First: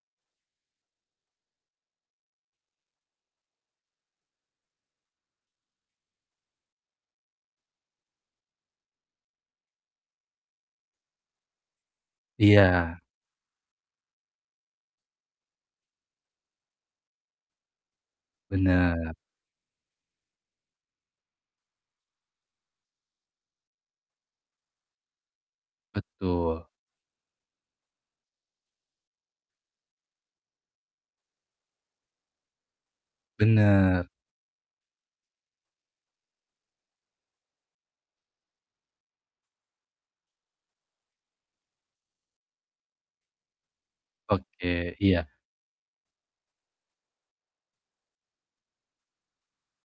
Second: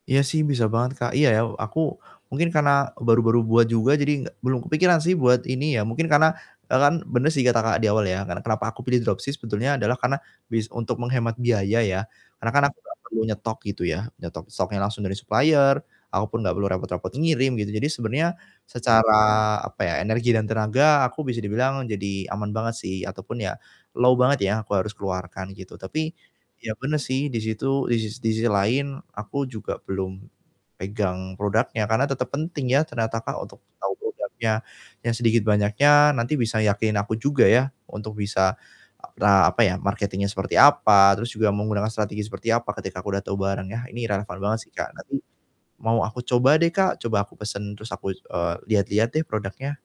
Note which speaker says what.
Speaker 1: Iya sih bisa banget Kak. Iya ya aku mungkin karena baru-baru buat juga, jadi nggak belum kepikiran sih buat ini ya, mungkin karena e kan benar sih kata Kakak di awal ya, karena kenapa aku pilih dropship sebetulnya adalah karena bis untuk menghemat biaya ya, karena kan aku gak
Speaker 2: Iya.
Speaker 1: perlu nyetok gitu ya. Nyetok stoknya langsung dari supplier, aku pun gak perlu repot-repot e ngirim gitu, jadi sebenarnya secara
Speaker 2: Bener.
Speaker 1: apa ya, energi dan tenaga aku bisa dibilang jadi aman banget sih ataupun ya low banget ya, aku harus keluarkan gitu, tapi
Speaker 2: Betul.
Speaker 1: ya benar sih di situ di sis di sisi lain aku juga belum pegang produknya, karena tetap penting ya, ternyata Kak, untuk tahu
Speaker 2: Bener.
Speaker 1: produknya, yang sedikit banyaknya nanti bisa yakinin aku juga ya, untuk bisa, a apa ya marketing-nya seperti apa, terus juga menggunakan strategi seperti apa, ketika aku udah tahu barengnya, ini relevan banget sih Kak.
Speaker 2: Oke,
Speaker 1: Nanti
Speaker 2: iya.
Speaker 1: mau aku coba deh Kak. Coba aku pesen terus aku, eee, lihat-lihat deh produknya.